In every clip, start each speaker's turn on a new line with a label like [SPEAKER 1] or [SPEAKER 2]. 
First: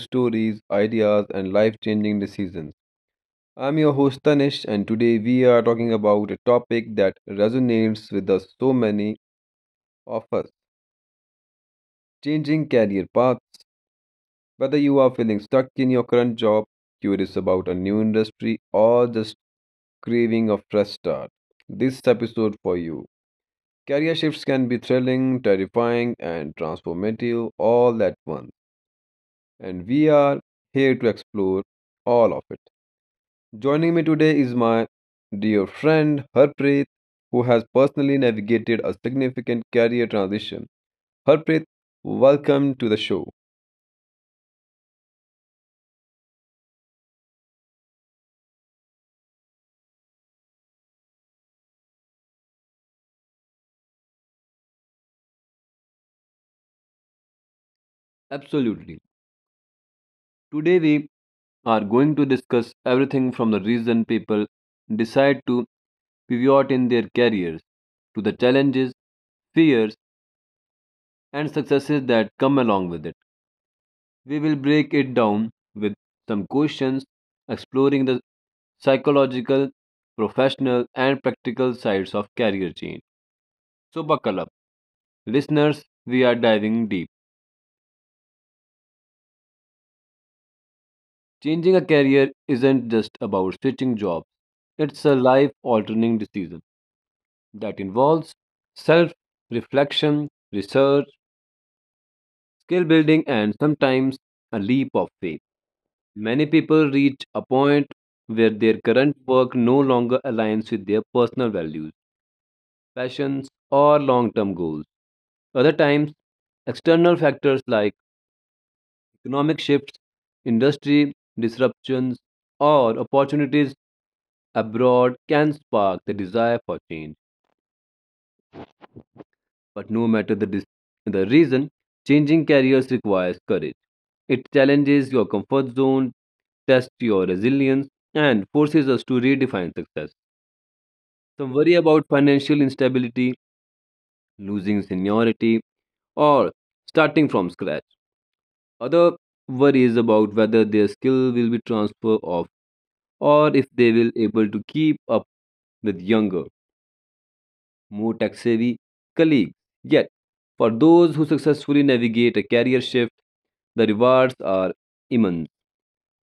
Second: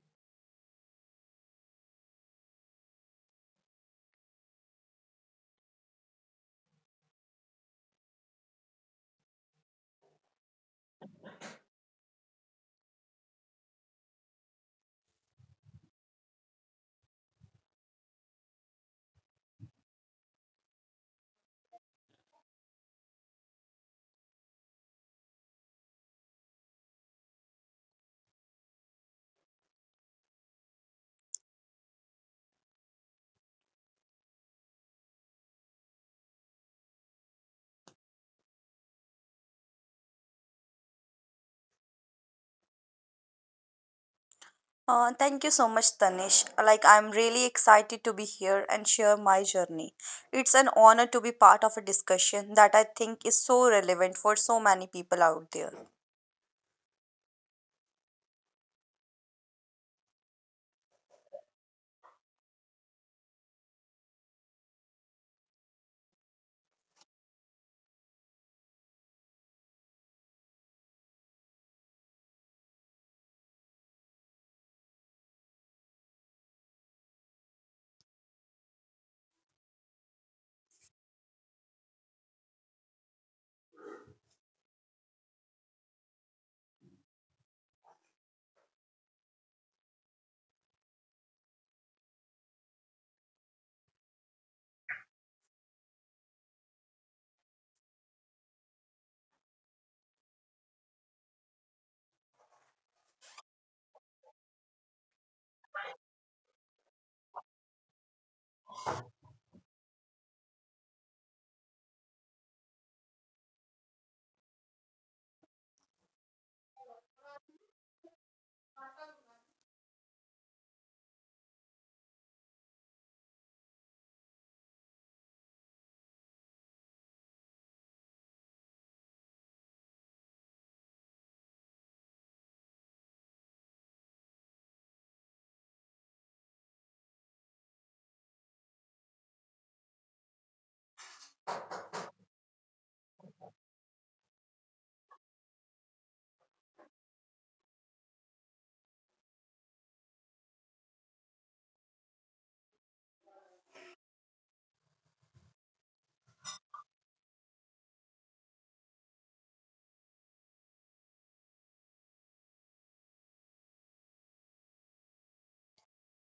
[SPEAKER 1] stories, ideas, and life changing decisions. I'm your host Tanish, and today we are talking about a topic that resonates with us so many of us changing career paths. Whether you are feeling stuck in your current job, curious about a new industry, or just craving a fresh start, this episode for you. Career shifts can be thrilling, terrifying, and transformative all at once, and we are here to explore all of it. Joining me today is my dear friend Harpreet, who has personally navigated a significant career transition. Harpreet, welcome to the show.
[SPEAKER 2] Thank you so much, Tanish. Like, I'm really excited to be here and share my journey. It's an honor to be part of a discussion that I think is so relevant for so many people out there.
[SPEAKER 1] Absolutely. Today we are going to discuss everything from the reason people decide to pivot in their careers to the challenges, fears, and successes that come along with it. We will break it down with some questions, exploring the psychological, professional, and practical sides of career change. So, buckle up. Listeners, we are diving deep. Changing a career isn't just about switching jobs, it's a life altering decision that involves self reflection, research, skill building, and sometimes a leap of faith. Many people reach a point where their current work no longer aligns with their personal values, passions, or long term goals. Other times, external factors like economic shifts, industry disruptions, or opportunities abroad can spark the desire for change. But no matter the reason, changing careers requires courage. It challenges your comfort zone, tests your resilience, and forces us to redefine success. Some worry about financial instability, losing seniority, or starting from scratch. Other worry is about whether their skill will be transferred off or if they will able to keep up with younger more tax-savvy colleagues. Yet, for those who successfully navigate a career shift, the rewards are immense.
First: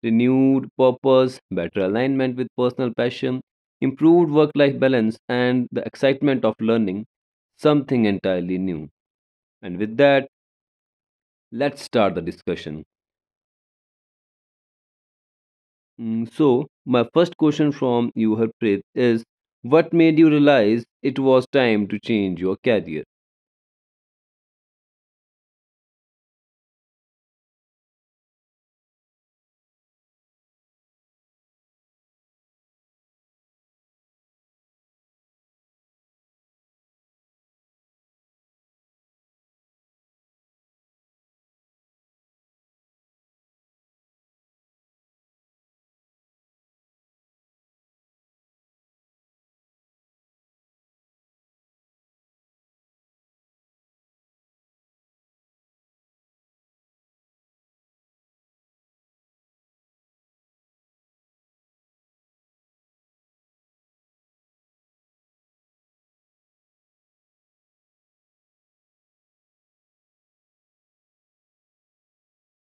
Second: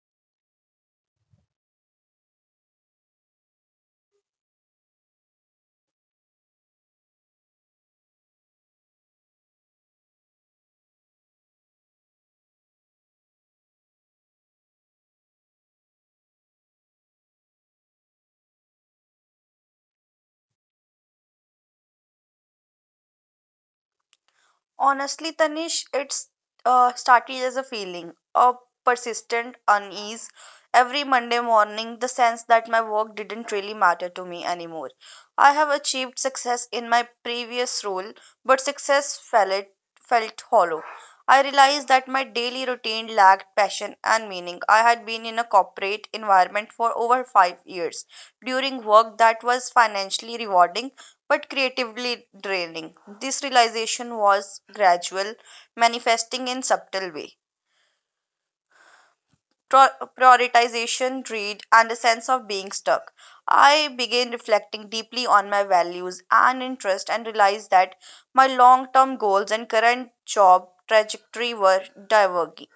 [SPEAKER 1] Renewed purpose, better alignment with personal passion, improved work life balance, and the excitement of learning something entirely new. And with that, let's start the discussion. So, my first question from you, Harpreet, is what made you realize it was time to change your career?
[SPEAKER 2] Honestly, Tanish, it's started as a feeling, a persistent unease. Every Monday morning, the sense that my work didn't really matter to me anymore. I have achieved success in my previous role, but success fell it. Felt hollow. I realized that my daily routine lacked passion and meaning. I had been in a corporate environment for over 5 years, during work that was financially rewarding but creatively draining. This realization was gradual, manifesting in subtle way, prioritization, greed, and a sense of being stuck. I began reflecting deeply on my values and interests and realized that my long term goals and current job trajectory were diverging.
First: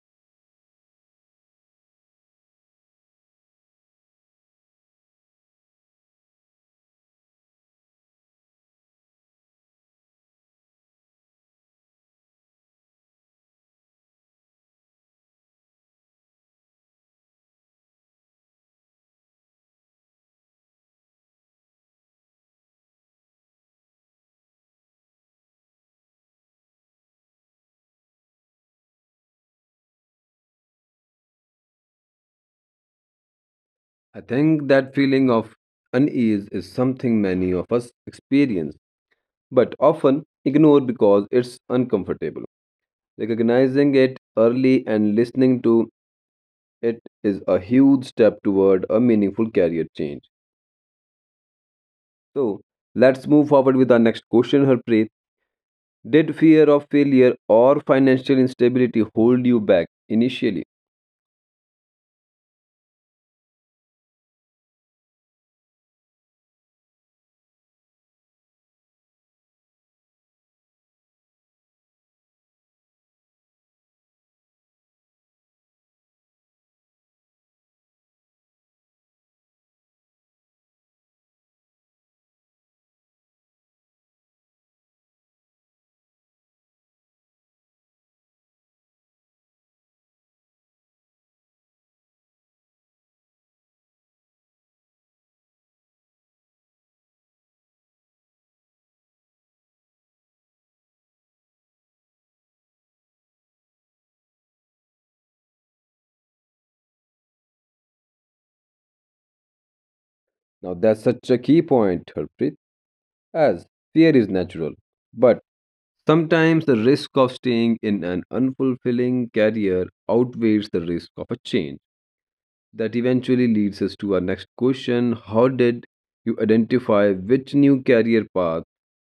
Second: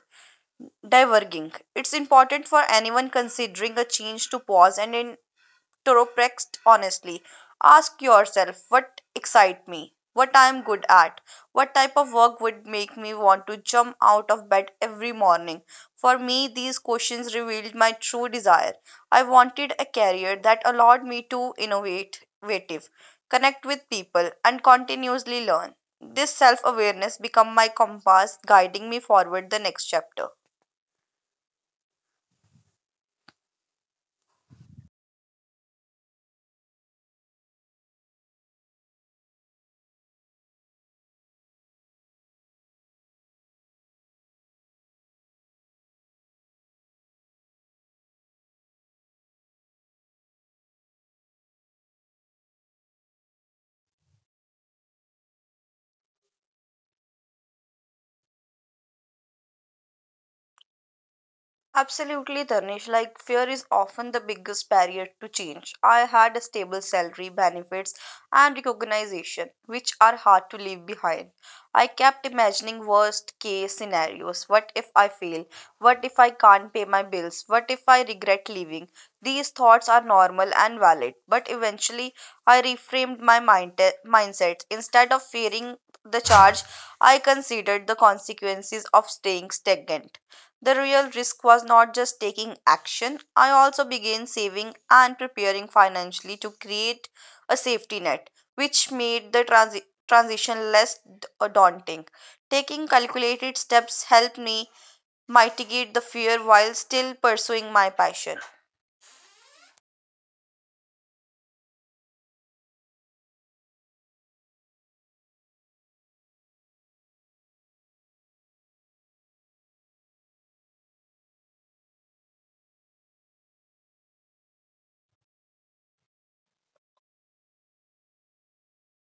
[SPEAKER 2] diverging. It's important for anyone considering a change to pause and Toroprext honestly. Ask yourself what excites me, what I am good at, what type of work would make me want to jump out of bed every morning. For me, these questions revealed my true desire. I wanted a career that allowed me to innovative, connect with people, and continuously learn. This self awareness became my compass, guiding me forward the next chapter.
[SPEAKER 1] I think that feeling of unease is something many of us experience, but often ignore because it's uncomfortable. Recognizing it early and listening to it is a huge step toward a meaningful career change. So, let's move forward with our next question, Harpreet. Did fear of failure or financial instability hold you back initially?
[SPEAKER 2] Absolutely, Tanish. Like, fear is often the biggest barrier to change. I had a stable salary, benefits, and recognition, which are hard to leave behind. I kept imagining worst case scenarios. What if I fail? What if I can't pay my bills? What if I regret leaving? These thoughts are normal and valid, but eventually I reframed my mindset. Instead of fearing the charge, I considered the consequences of staying stagnant. The real risk was not just taking action. I also began saving and preparing financially to create a safety net, which made the transition less daunting. Taking calculated steps helped me mitigate the fear while still pursuing my passion.
[SPEAKER 1] Now, that's such a key point, Harpreet, as fear is natural, but sometimes the risk of staying in an unfulfilling career outweighs the risk of a change. That eventually leads us to our next question. How did you identify which new career path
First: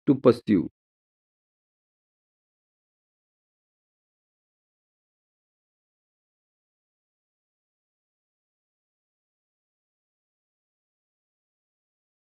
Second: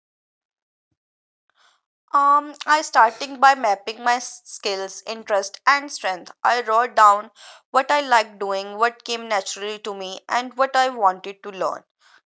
[SPEAKER 1] to pursue?
[SPEAKER 2] I starting by mapping my skills, interest, and strength. I wrote down what I like doing, what came naturally to me, and what I wanted to learn.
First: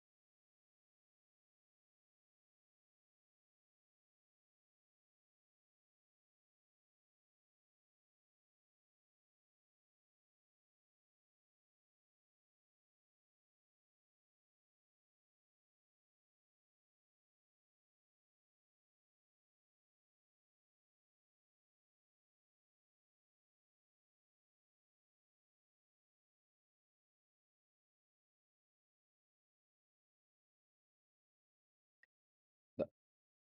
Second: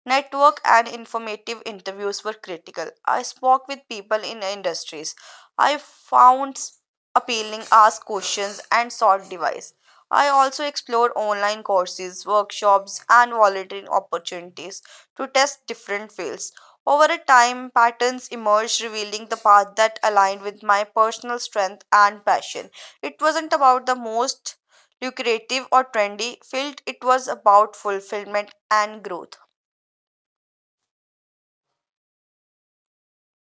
[SPEAKER 2] Network and informative interviews were critical. I spoke with people in industries. I found appealing, asked questions, and sought advice. I also explored online courses, workshops, and volunteering opportunities to test different fields. Over a time, patterns emerged, revealing the path that aligned with my personal strength and passion. It wasn't about the most lucrative or trendy field, it was about fulfillment and growth.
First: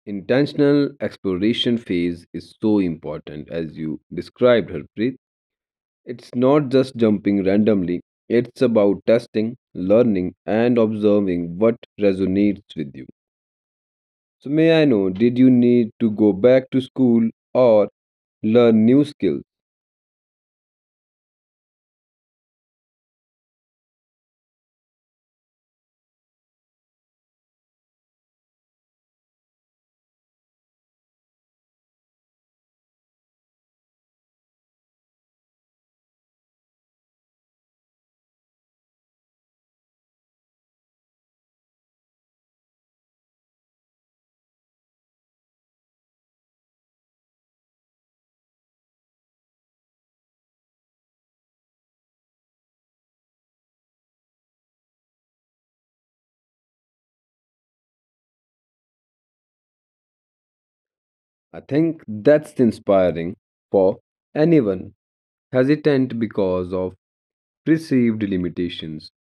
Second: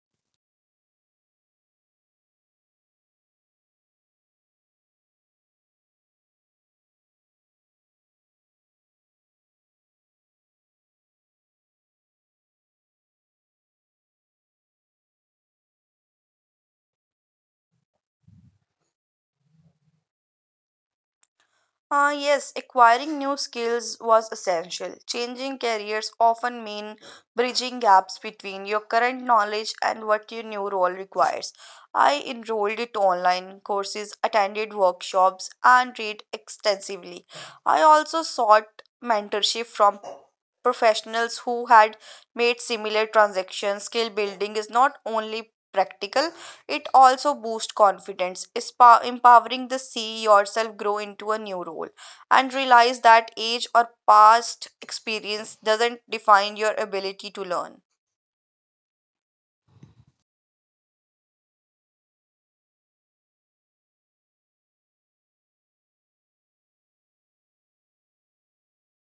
[SPEAKER 1] Intentional exploration phase is so important, as you described, Harpreet. It's not just jumping randomly, it's about testing, learning, and observing what resonates with you. So, may I know, did you need to go back to school or learn new skills.
[SPEAKER 2] Ah, yes, acquiring new skills was essential. Changing careers often mean bridging gaps between your current knowledge and what your new role requires. I enrolled in online courses, attended workshops, and read extensively. I also sought mentorship from professionals who had made similar transactions. Skill building is not only practical, it also boosts confidence, empowering the see yourself grow into a new role and realize that age or past experience doesn't define your ability to learn.
[SPEAKER 1] I think that's inspiring for anyone hesitant because of perceived limitations.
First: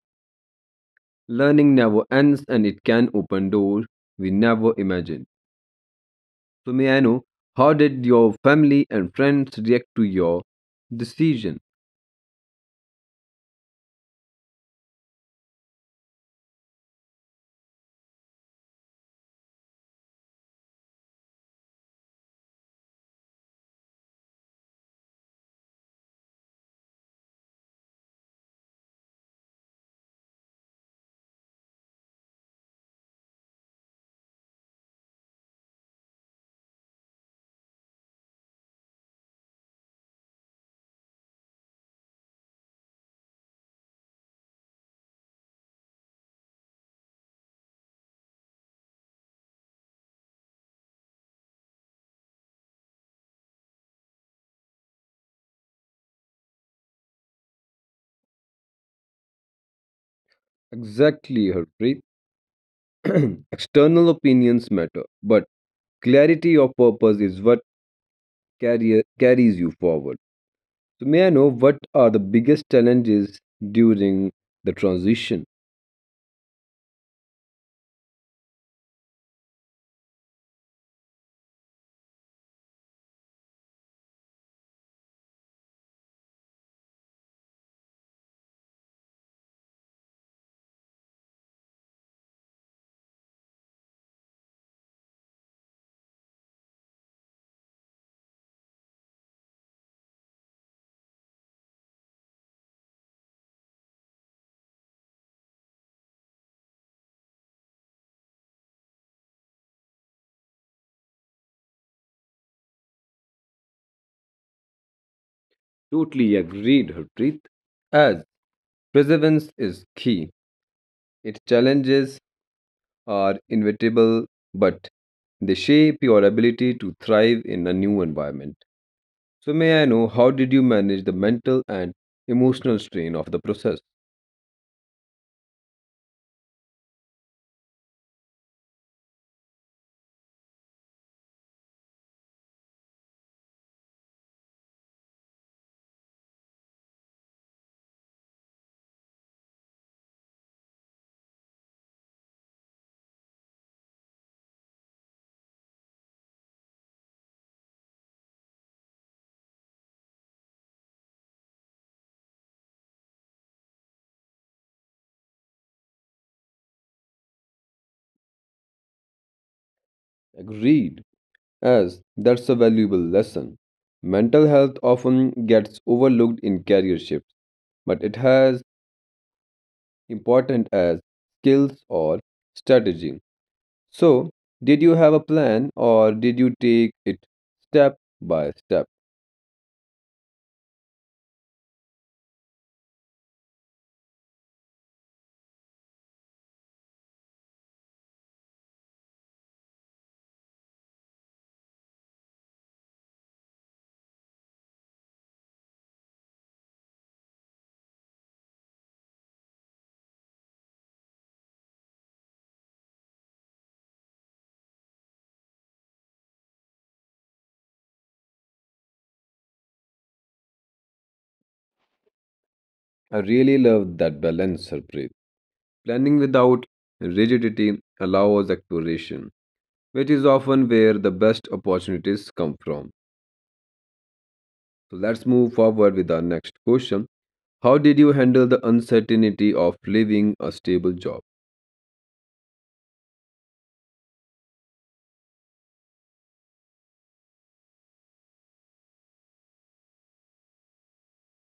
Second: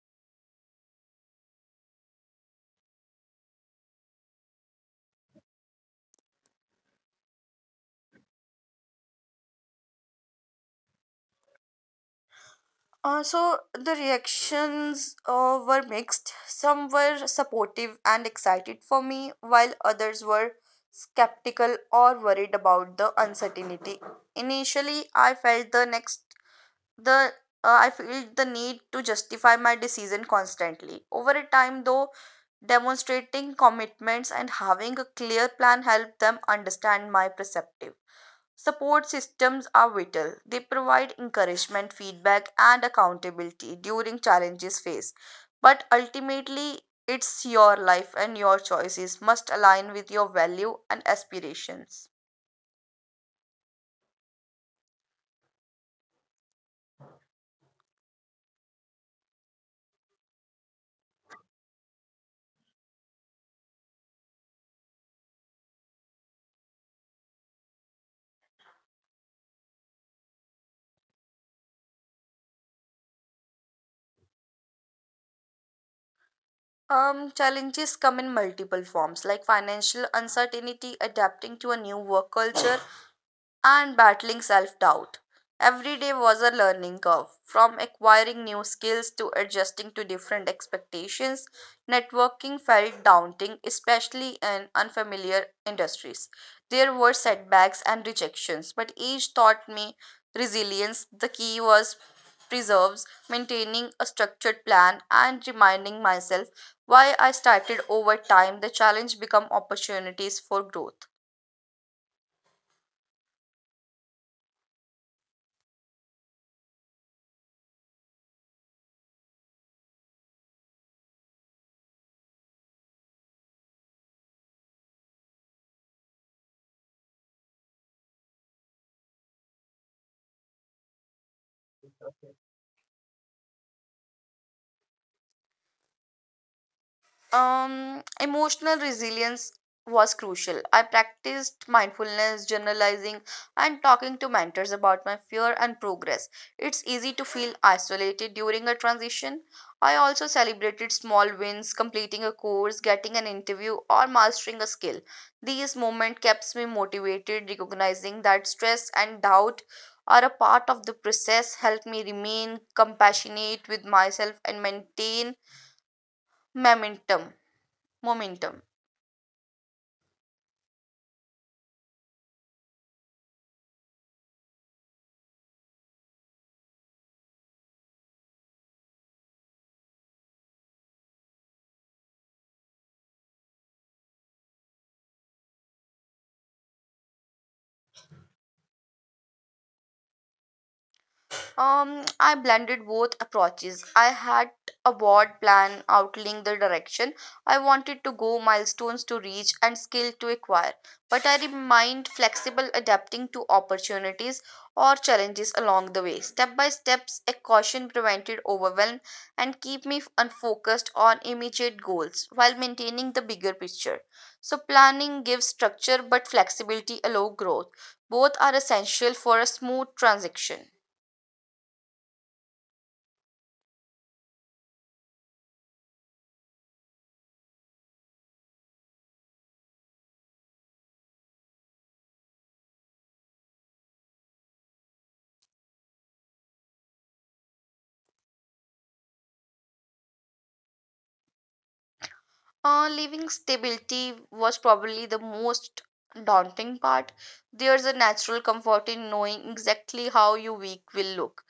[SPEAKER 1] Learning never ends and it can open doors we never imagined. So, may I know how did your family and friends react to your decision?
[SPEAKER 2] So the reactions were mixed. Some were supportive and excited for me, while others were skeptical or worried about the uncertainty. Initially, I felt the next the I feel the need to justify my decision constantly. Over a time though, demonstrating commitments and having a clear plan help them understand my perspective. Support systems are vital. They provide encouragement, feedback, and accountability during challenges faced, but ultimately, it's your life and your choices must align with your value and aspirations.
[SPEAKER 1] Exactly, Harpreet. External opinions matter, but clarity of purpose is what carrier carries you forward. So may I know what are the biggest challenges during the transition?
[SPEAKER 2] Challenges come in multiple forms, like financial uncertainty, adapting to a new work culture, and battling self doubt. Every day was a learning curve, from acquiring new skills to adjusting to different expectations. Networking felt daunting, especially in unfamiliar industries. There were setbacks and rejections, but each taught me resilience. The key was preserves, maintaining a structured plan, and reminding myself why I started over time. The challenge become opportunities for growth.
[SPEAKER 1] Totally agreed, Harpreet. As perseverance is key, its challenges are inevitable, but they shape your ability to thrive in a new environment. So may I know how did you manage the mental and emotional strain of the process?
[SPEAKER 2] Emotional resilience was crucial. I practiced mindfulness, journalizing, and talking to mentors about my fear and progress. It's easy to feel isolated during a transition. I also celebrated small wins, completing a course, getting an interview, or mastering a skill. These moments kept me motivated. Recognizing that stress and doubt are a part of the process helped me remain compassionate with myself and maintain momentum Momentum.
[SPEAKER 1] Agreed, as that's a valuable lesson. Mental health often gets overlooked in career shifts, but it has important as skills or strategy. So, did you have a plan or did you take it step by step?
[SPEAKER 2] I blended both approaches. I had a broad plan outlining the direction I wanted to go, milestones to reach, and skill to acquire. But I remained flexible, adapting to opportunities or challenges along the way. Step by steps, a caution prevented overwhelm and keep me unfocused on immediate goals while maintaining the bigger picture. So planning gives structure, but flexibility allows growth. Both are essential for a smooth transition.
[SPEAKER 1] I really love that balance, Harpreet. Planning without rigidity allows exploration, which is often where the best opportunities come from. So, let's move forward with our next question. How did you handle the uncertainty of leaving a stable job?
[SPEAKER 2] Leaving stability was probably the most daunting part. There's a natural comfort in knowing exactly how your week will look,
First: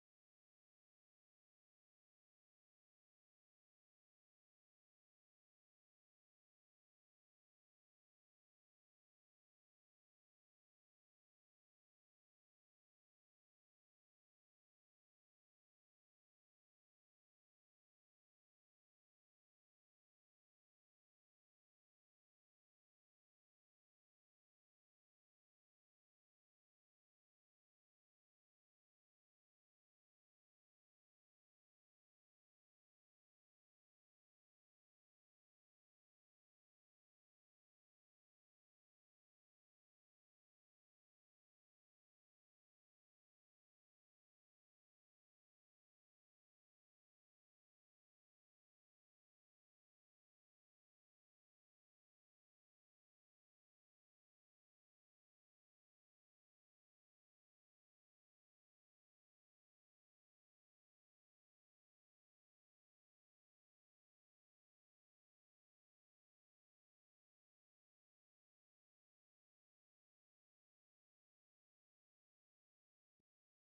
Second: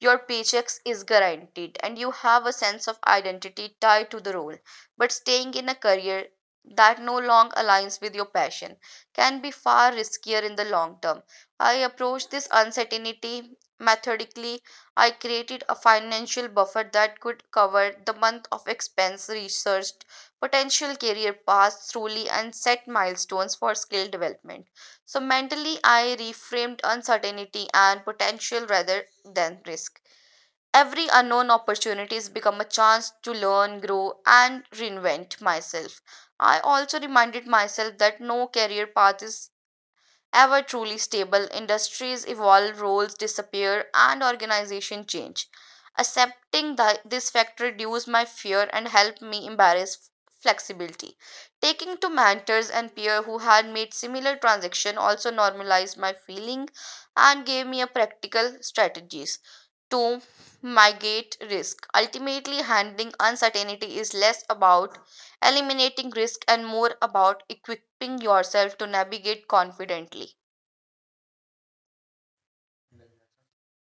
[SPEAKER 2] your paychecks is guaranteed, and you have a sense of identity tied to the role. But staying in a career that no longer aligns with your passion can be far riskier in the long term. I approached this uncertainty methodically. I created a financial buffer that could cover the month of expense, researched potential career paths thoroughly, and set milestones for skill development. So mentally, I reframed uncertainty and potential rather than risk. Every unknown opportunity has become a chance to learn, grow, and reinvent myself. I also reminded myself that no career path is ever truly stable. Industries evolve, roles disappear, and organizations change. Accepting this fact reduced my fear and helped me embrace flexibility. Taking to mentors and peers who had made similar transaction also normalized my feeling and gave me a practical strategies to mitigate risk. Ultimately, handling uncertainty is less about eliminating risk and more about equipping yourself to navigate confidently.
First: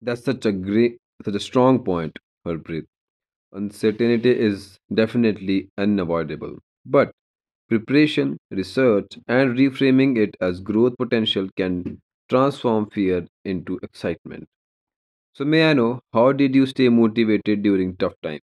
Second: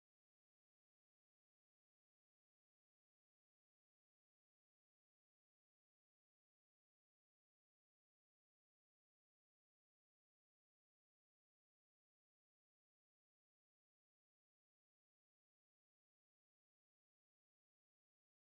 [SPEAKER 1] That's such a great, such a strong point, Harpreet. Uncertainty is definitely unavoidable, but preparation, research, and reframing it as growth potential can transform fear into excitement. So, may I know how did you stay motivated during tough times?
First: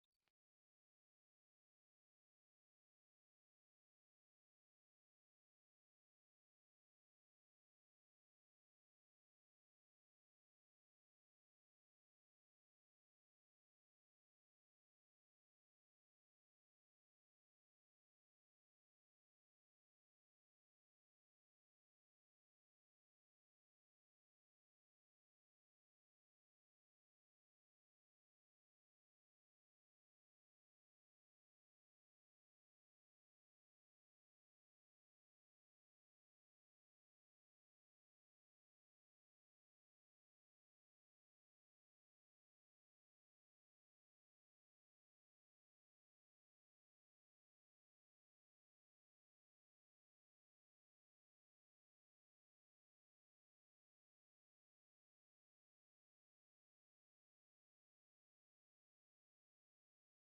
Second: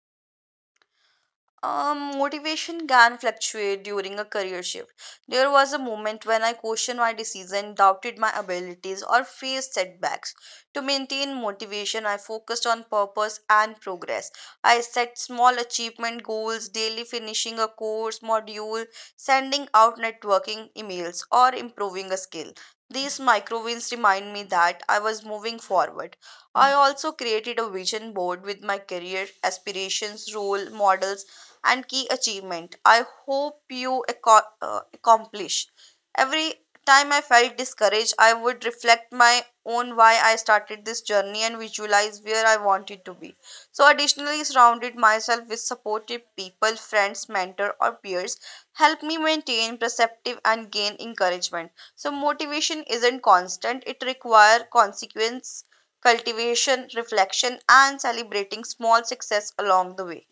[SPEAKER 2] Motivation can fluctuate during a career shift. There was a moment when I questioned my decision, doubted my abilities, or faced setbacks. To maintain motivation, I focused on purpose and progress. I set small achievement goals, daily finishing a course module, sending out networking emails, or improving a skill. These micro wins remind me that I was moving forward. I also created a vision board with my career aspirations, role models, and key achievement I hope you accomplish. Every time I felt discouraged, I would reflect my own why I started this journey and visualize where I wanted to be. So, additionally, surrounded myself with supportive people, friends, mentor, or peers help me maintain perceptive and gain encouragement. So, motivation isn't constant; it requires consequence, cultivation, reflection, and celebrating small success along the way.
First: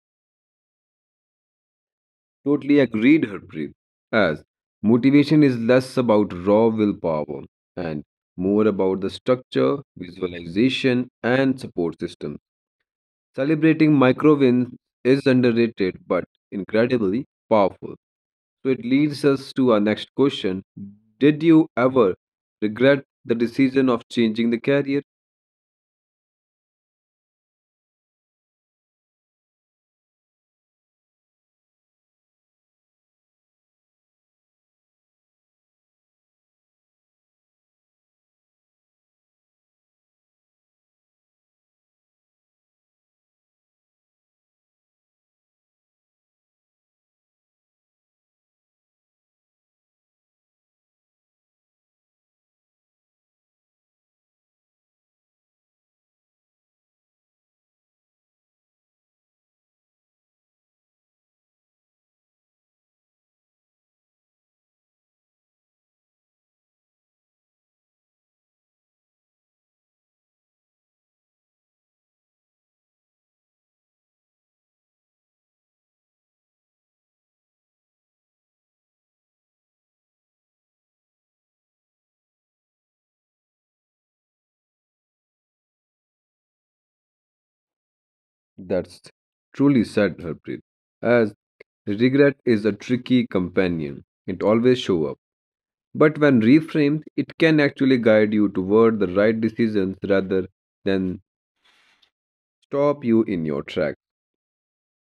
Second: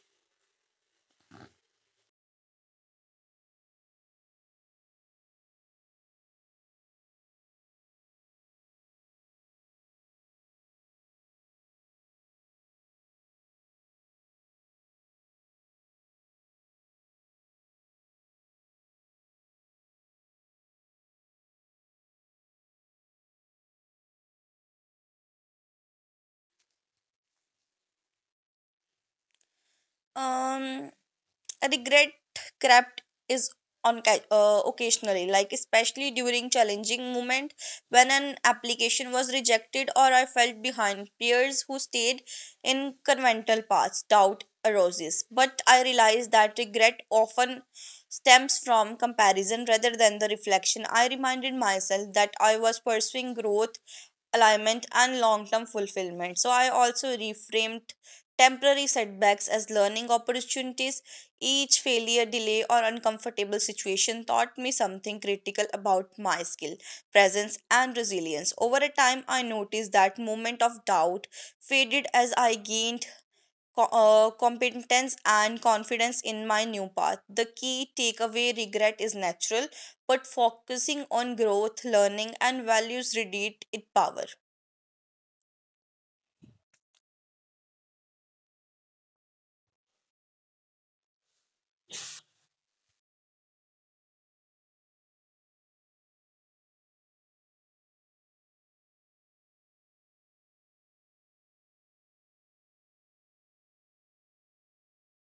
[SPEAKER 1] Totally agreed, Harpreet. As motivation is less about raw willpower and more about the structure, visualization, and support system. Celebrating micro wins is underrated but incredibly powerful. So it leads us to our next question. Did you ever regret the decision of changing the career?
[SPEAKER 2] Um, Regret crept is on occasionally, like especially during challenging moment when an application was rejected or I felt behind peers who stayed in conventional paths. Doubt arises, but I realized that regret often stems from comparison rather than the reflection. I reminded myself that I was pursuing growth, alignment, and long term fulfillment. So I also reframed temporary setbacks as learning opportunities. Each failure, delay, or uncomfortable situation taught me something critical about my skill, presence, and resilience. Over a time, I noticed that moment of doubt faded as I gained competence and confidence in my new path. The key takeaway, regret is natural, but focusing on growth, learning, and values radiate its power.
[SPEAKER 1] That's truly sad, Harpreet, as regret is a tricky companion. It always shows up. But when reframed, it can actually guide you toward the right decisions rather than stop you in your track.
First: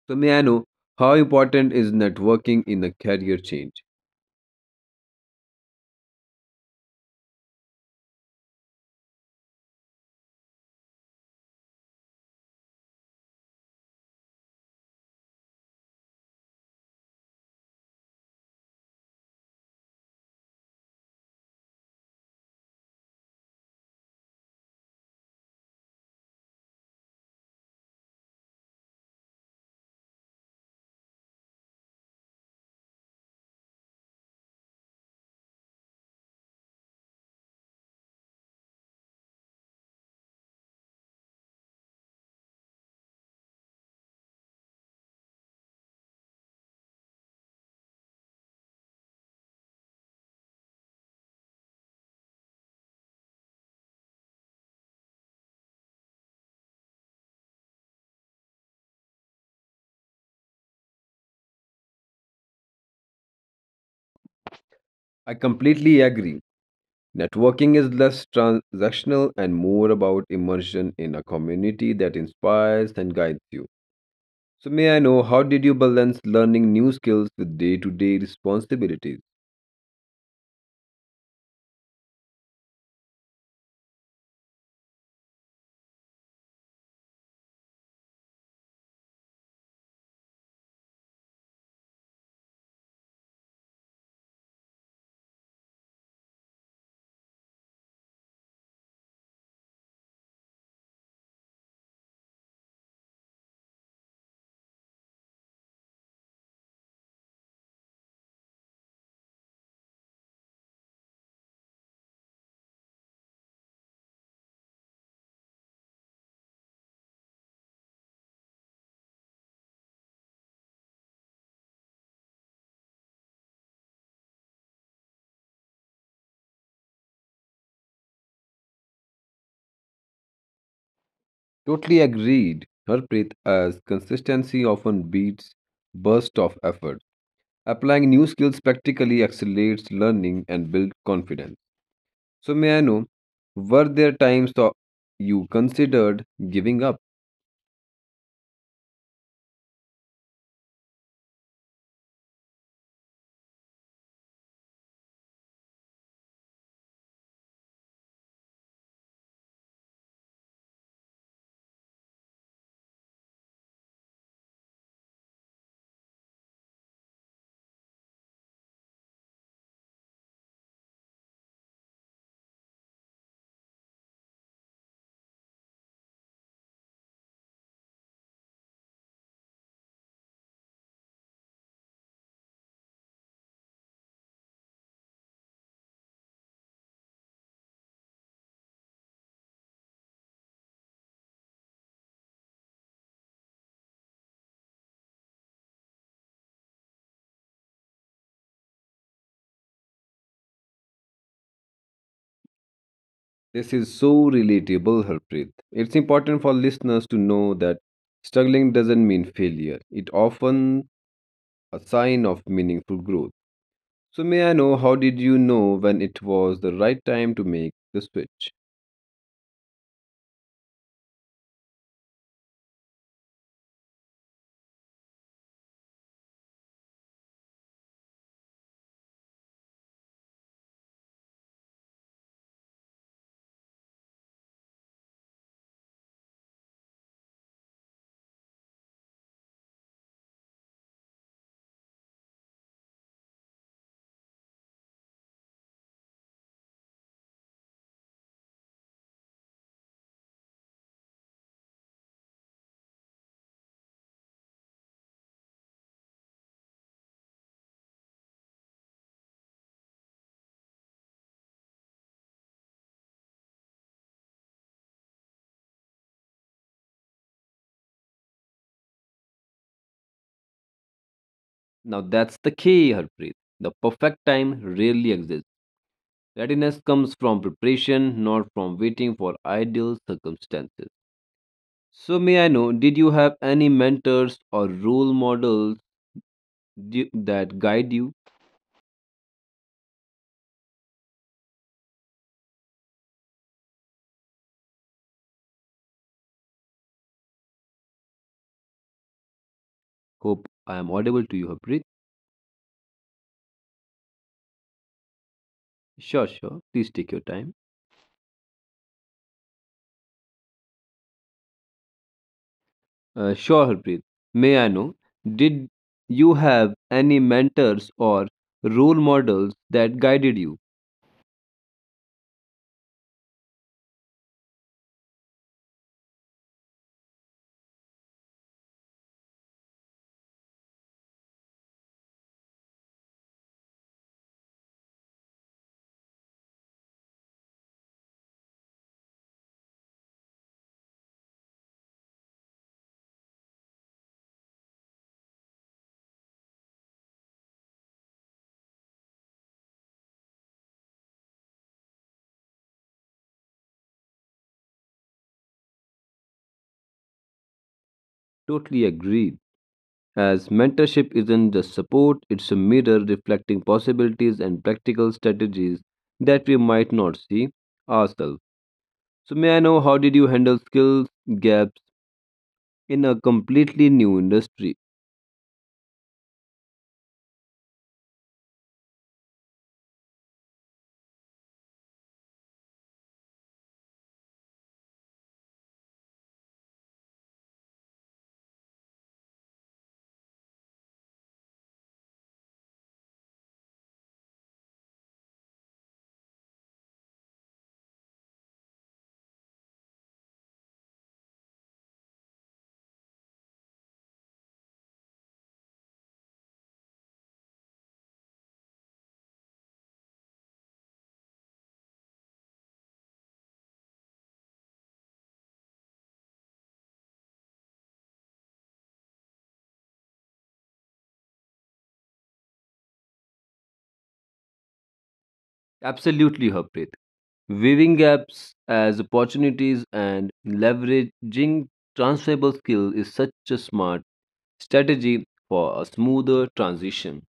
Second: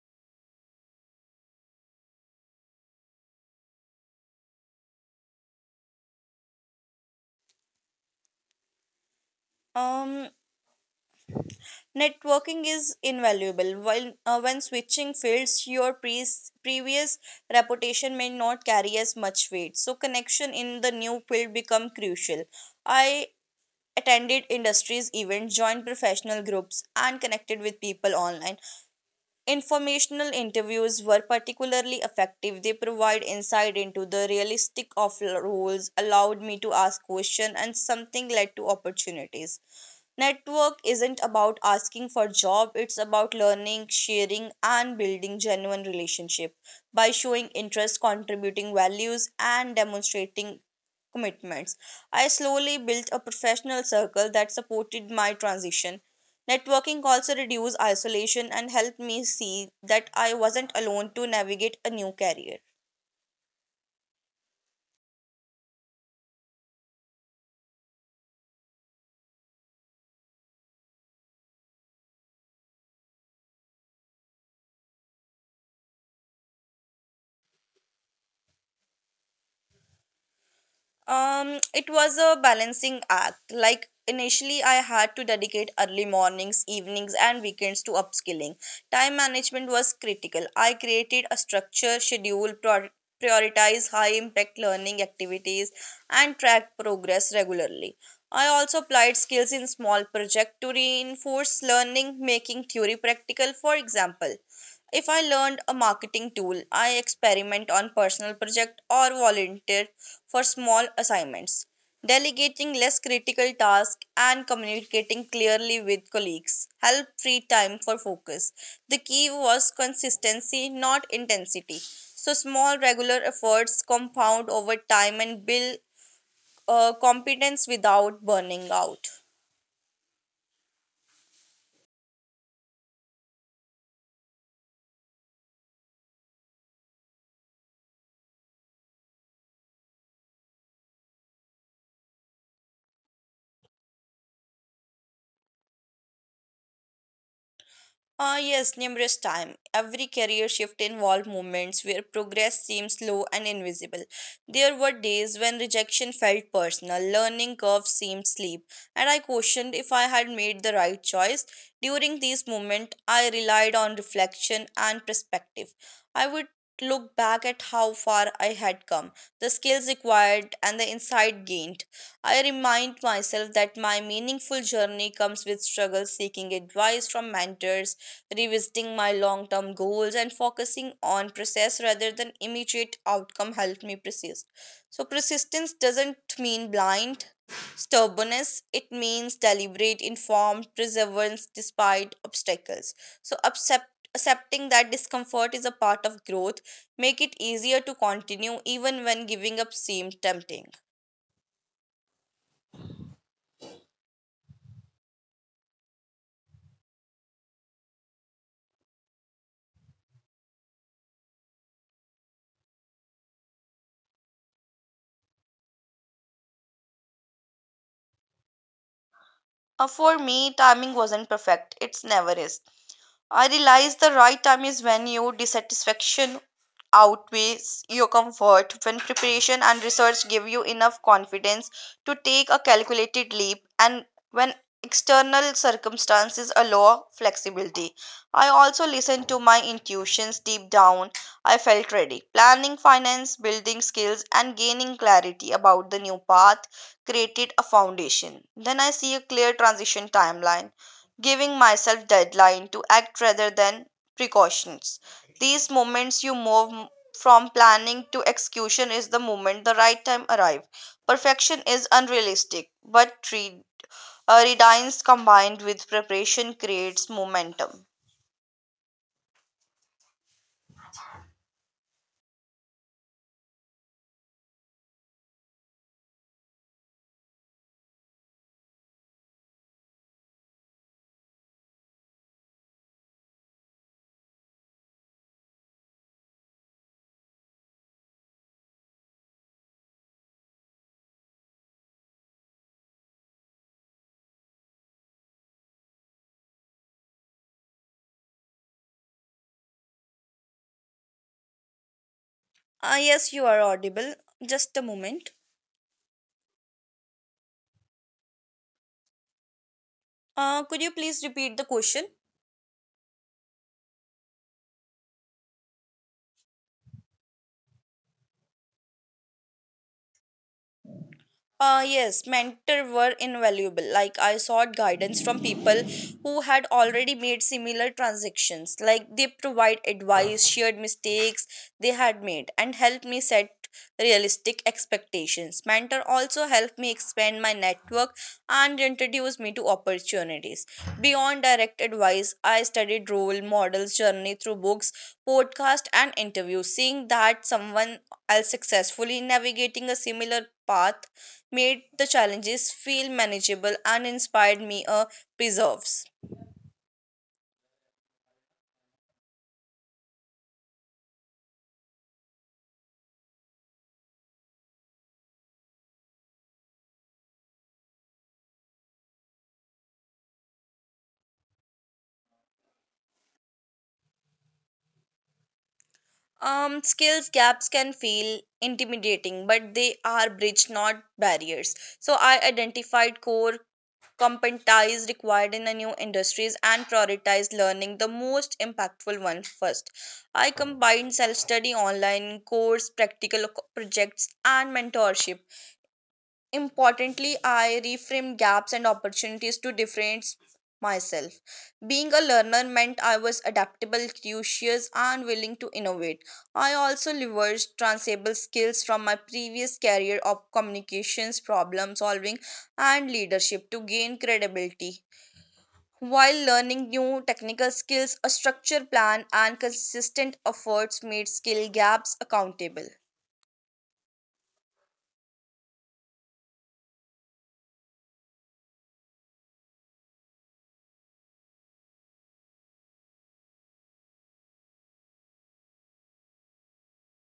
[SPEAKER 1] So may I know how important is networking in a career change?
[SPEAKER 2] Um, Networking is invaluable. While when switching fields, your previous reputation may not carry as much weight. So connection in the new field become crucial. I attended industries events, joined professional groups, and connected with people online. Informational interviews were particularly effective. They provide insight into the realistic of roles, allowed me to ask questions, and something led to opportunities. Network isn't about asking for job, it's about learning, sharing, and building genuine relationship by showing interest, contributing values, and demonstrating commitments. I slowly built a professional circle that supported my transition. Networking also reduced isolation and helped me see that I wasn't alone to navigate a new career.
[SPEAKER 1] I completely agree. Networking is less transactional and more about immersion in a community that inspires and guides you. So, may I know how did you balance learning new skills with day to day responsibilities?
[SPEAKER 2] It was a balancing act. Like initially, I had to dedicate early mornings, evenings, and weekends to upskilling. Time management was critical. I created a structure, schedule, prioritize high impact learning activities, and track progress regularly. I also applied skills in small projects to reinforce learning, making theory practical. For example, if I learned a marketing tool, I experiment on personal project or volunteer for small assignments. Delegating less critical tasks and communicating clearly with colleagues help free time for focus. The key was consistency, not intensity. So small regular efforts compound over time and build competence without burning out.
[SPEAKER 1] Totally agreed, Harpreet, as consistency often beats burst of effort. Applying new skills practically accelerates learning and builds confidence. So, may I know, were there times that you considered giving up?
[SPEAKER 2] Yes, numerous times. Every career shift involved moments where progress seemed slow and invisible. There were days when rejection felt personal, learning curves seemed steep, and I questioned if I had made the right choice. During these moments, I relied on reflection and perspective. I would look back at how far I had come, the skills acquired, and the insight gained. I remind myself that my meaningful journey comes with struggle, seeking advice from mentors, revisiting my long term goals, and focusing on process rather than immediate outcome helped me persist. So, persistence doesn't mean blind stubbornness, it means deliberate informed perseverance despite obstacles. So accepting that discomfort is a part of growth make it easier to continue even when giving up seems tempting.
[SPEAKER 1] This is so relatable, Harpreet. It's important for listeners to know that struggling doesn't mean failure. It often a sign of meaningful growth. So may I know how did you know when it was the right time to make the switch?
[SPEAKER 2] For me, timing wasn't perfect. It's never is. I realized the right time is when your dissatisfaction outweighs your comfort, when preparation and research give you enough confidence to take a calculated leap, and when external circumstances allow flexibility. I also listened to my intuitions deep down. I felt ready. Planning finance, building skills, and gaining clarity about the new path created a foundation. Then I see a clear transition timeline, giving myself deadline to act rather than precautions. These moments you move from planning to execution is the moment the right time arrive. Perfection is unrealistic, but redines combined with preparation creates momentum.
[SPEAKER 1] Now that's the key, Harpreet. The perfect time rarely exists. Readiness comes from preparation, not from waiting for ideal circumstances. So, may I know, did you have any mentors or role models that guide you? Hope I am audible to you, Harpreet.
[SPEAKER 2] Ah, yes, you are audible. Just a moment.
[SPEAKER 1] Sure, sure. Please take your time.
[SPEAKER 2] Could you please repeat the question?
[SPEAKER 1] Sure, Harpreet. May I know, did you have any mentors or role models that guided you?
[SPEAKER 2] Yes, mentor were invaluable. Like I sought guidance from people who had already made similar transactions. Like they provide advice, shared mistakes they had made, and helped me set realistic expectations. Mentor also helped me expand my network and introduced me to opportunities. Beyond direct advice, I studied role models journey through books, podcast, and interviews. Seeing that someone else successfully navigating a similar path made the challenges feel manageable and inspired me a preserves.
[SPEAKER 1] Totally agreed. As mentorship isn't just support, it's a mirror reflecting possibilities and practical strategies that we might not see ourselves. So, may I know how did you handle skills gaps in a completely new industry?
[SPEAKER 2] Skills gaps can feel intimidating, but they are bridge, not barriers. So I identified core competencies required in the new industries and prioritized learning the most impactful one first. I combined self-study, online course, projects, and mentorship. Importantly, I reframed gaps and opportunities to differentiate myself. Being a learner meant I was adaptable, curious, and willing to innovate. I also leveraged transferable skills from my previous career of communications, problem solving, and leadership to gain credibility. While learning new technical skills, a structured plan and consistent efforts made skill gaps accountable.
[SPEAKER 1] Absolutely, Harpreet. Viewing gaps as opportunities and leveraging transferable skill is such a smart strategy for a smoother transition.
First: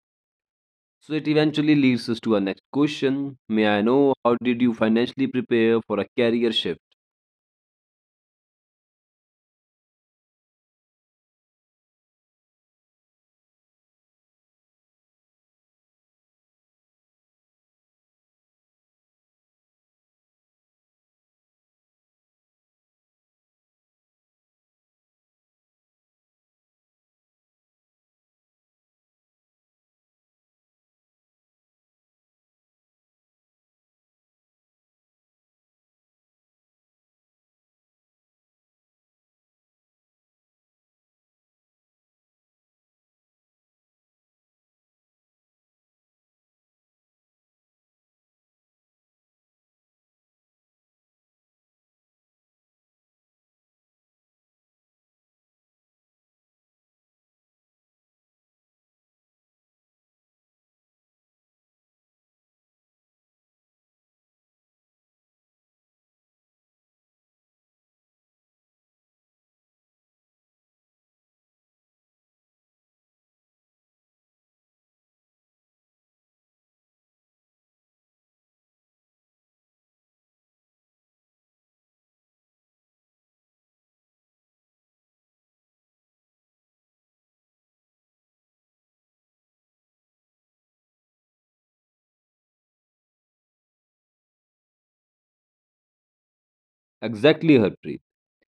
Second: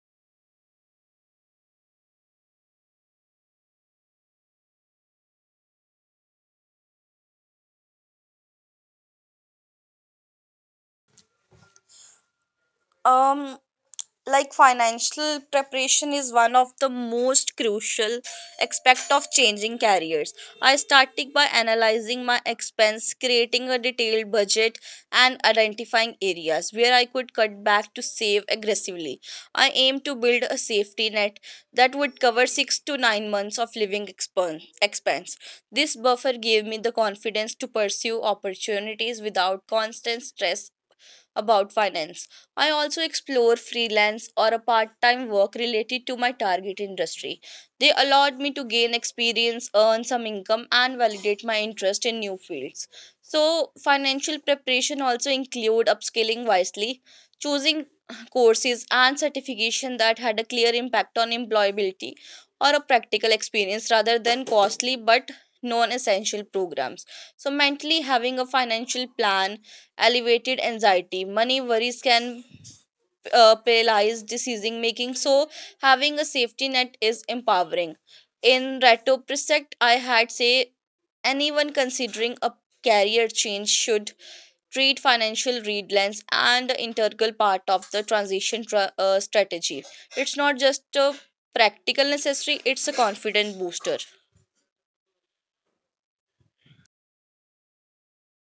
[SPEAKER 1] So it eventually leads us to our next question. May I know how did you financially prepare for a career shift?
[SPEAKER 2] Um like financial preparation is one of the most crucial aspect of changing careers. I started by analyzing my expense, creating a detailed budget, and identifying areas where I could cut back to save aggressively. I aim to build a safety net that would cover 6 to 9 months of expense. This buffer gave me the confidence to pursue opportunities without constant stress about finance. I also explore freelance or a part time work related to my target industry. They allowed me to gain experience, earn some income, and validate my interest in new fields. So, financial preparation also include upscaling wisely, choosing courses and certification that had a clear impact on employability or a practical experience rather than costly but non essential programs. So, mentally having a financial plan elevated anxiety. Money worries can paralyze decision making, so having a safety net is empowering. In retrospect, I had say anyone considering a career change should treat financial read lens and the integral part of the strategy. It's not just a practical necessary; it's a confident booster.
[SPEAKER 1] Exactly, Harpreet.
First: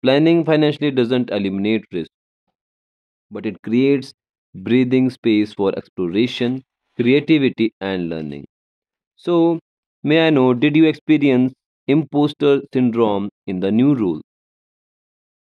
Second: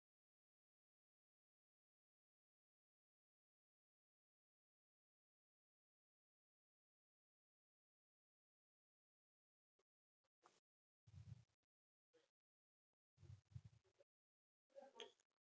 [SPEAKER 1] Planning financially doesn't eliminate risk, but it creates breathing space for exploration, creativity, and learning. So, may I know, did you experience imposter syndrome in the new role?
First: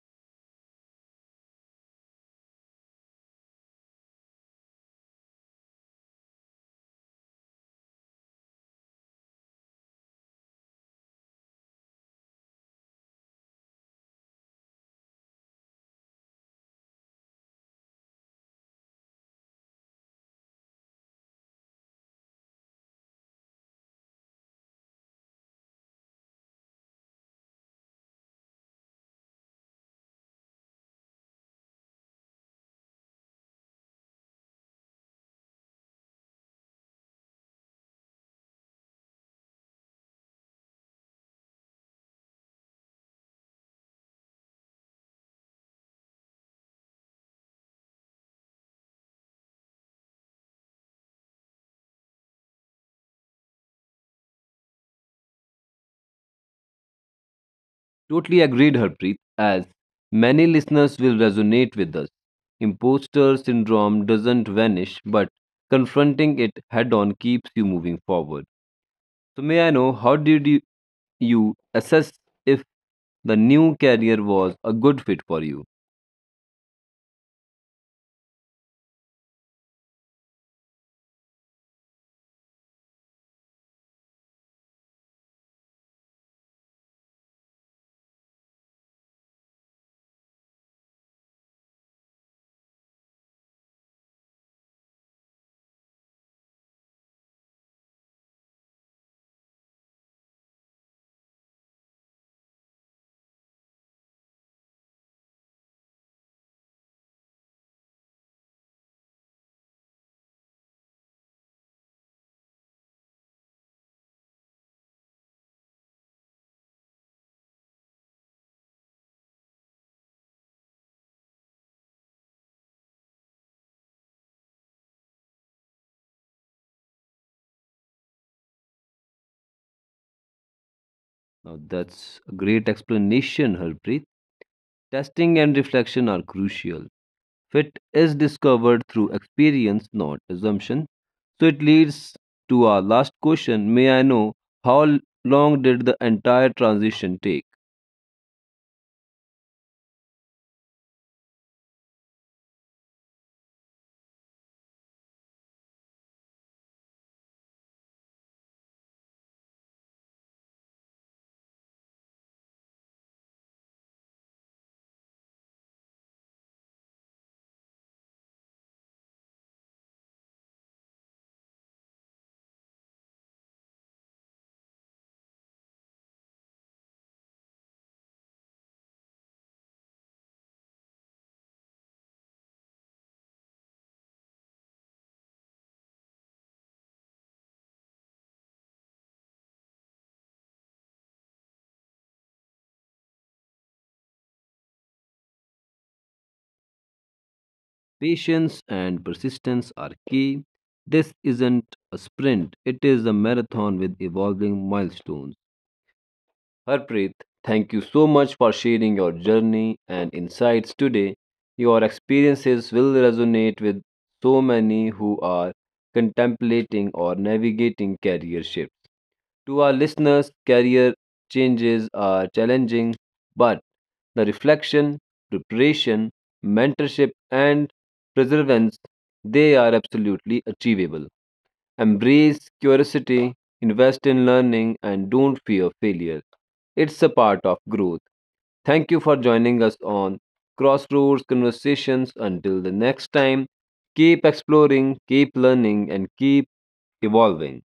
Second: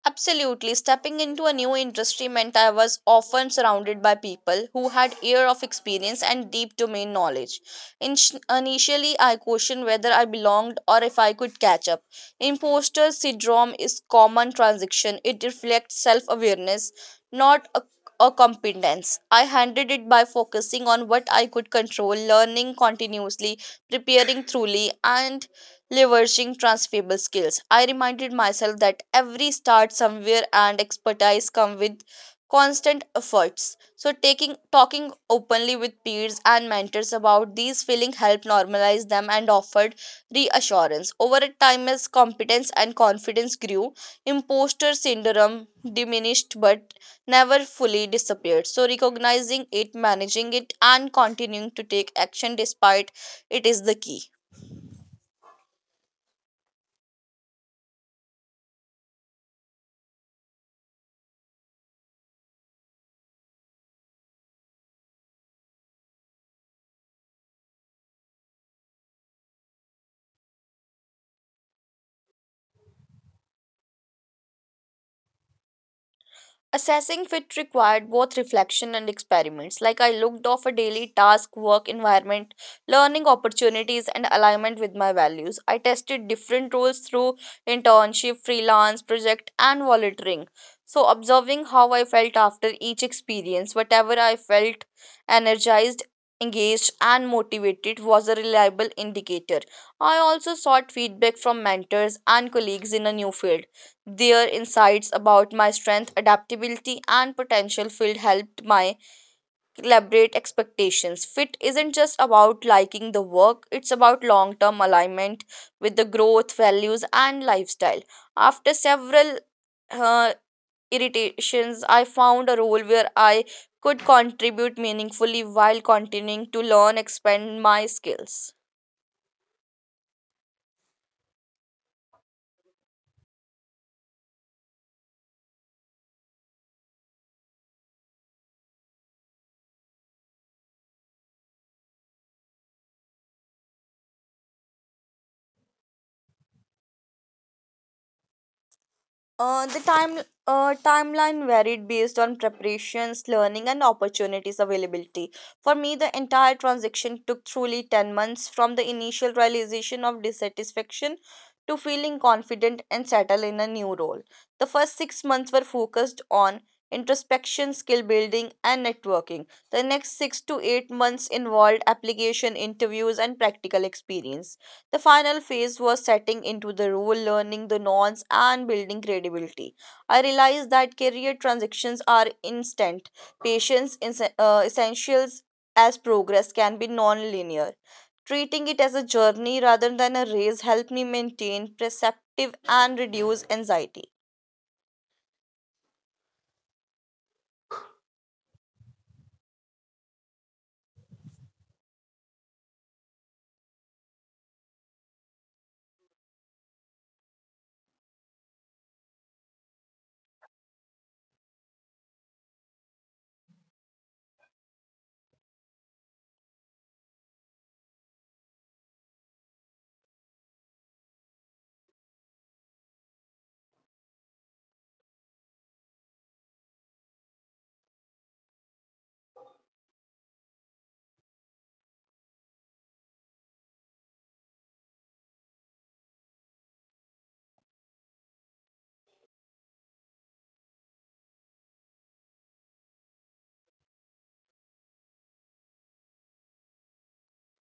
[SPEAKER 2] Absolutely. Stepping into a new industry meant I was often surrounded by people who had years of experience and deep domain knowledge. In- Initially, I questioned whether I belonged or if I could catch up. Imposter syndrome is common transition. It reflects self-awareness, not a, a competence. I handled it by focusing on what I could control, learning continuously, preparing truly, and leveraging transferable skills. I reminded myself that every start somewhere and expertise come with constant efforts. So taking talking openly with peers and mentors about these feeling helped normalize them and offered reassurance. Over a time, as competence and confidence grew, imposter syndrome diminished but never fully disappeared. So recognizing it, managing it, and continuing to take action despite it is the key.
[SPEAKER 1] Totally agreed, Harpreet, as many listeners will resonate with us. Imposter syndrome doesn't vanish, but confronting it head on keeps you moving forward. So, may I know, you assess if the new career was a good fit for you?
[SPEAKER 2] Assessing fit required both reflection and experiments. Like I looked off a daily task, work environment, learning opportunities, and alignment with my values. I tested different roles through internship, freelance, project, and volunteering. So, observing how I felt after each experience, whatever I felt energized, engaged, and motivated was a reliable indicator. I also sought feedback from mentors and colleagues in a new field. Their insights about my strength, adaptability, and potential field helped my collaborate expectations. Fit isn't just about liking the work, it's about long term alignment with the growth, values, and lifestyle. After several uh, irritations, I found a role where I could contribute meaningfully while continuing to learn, expand my skills.
[SPEAKER 1] Now, that's a great explanation, Harpreet. Testing and reflection are crucial. Fit is discovered through experience, not assumption. So it leads to our last question. May I know how l- long did the entire transition take?
[SPEAKER 2] The time Timeline varied based on preparations, learning, and opportunities availability. For me, the entire transaction took truly 10 months from the initial realization of dissatisfaction to feeling confident and settled in a new role. The first 6 months were focused on introspection, skill building, and networking. The next 6 to 8 months involved application interviews and practical experience. The final phase was setting into the role, learning the norms, and building credibility. I realized that career transitions are instant. Patience is essentials as progress can be non-linear. Treating it as a journey rather than a race helped me maintain perceptive and reduce anxiety.
[SPEAKER 1] Patience and persistence are key. This isn't a sprint, it is a marathon with evolving milestones. Harpreet, thank you so much for sharing your journey and insights today. Your experiences will resonate with so many who are contemplating or navigating career shifts. To our listeners, career changes are challenging, but the reflection, preparation, mentorship, and perseverance they are absolutely achievable. Embrace curiosity, invest in learning, and don't fear failure. It's a part of growth. Thank you for joining us on Crossroads Conversations. Until the next time, keep exploring, keep learning, and keep evolving.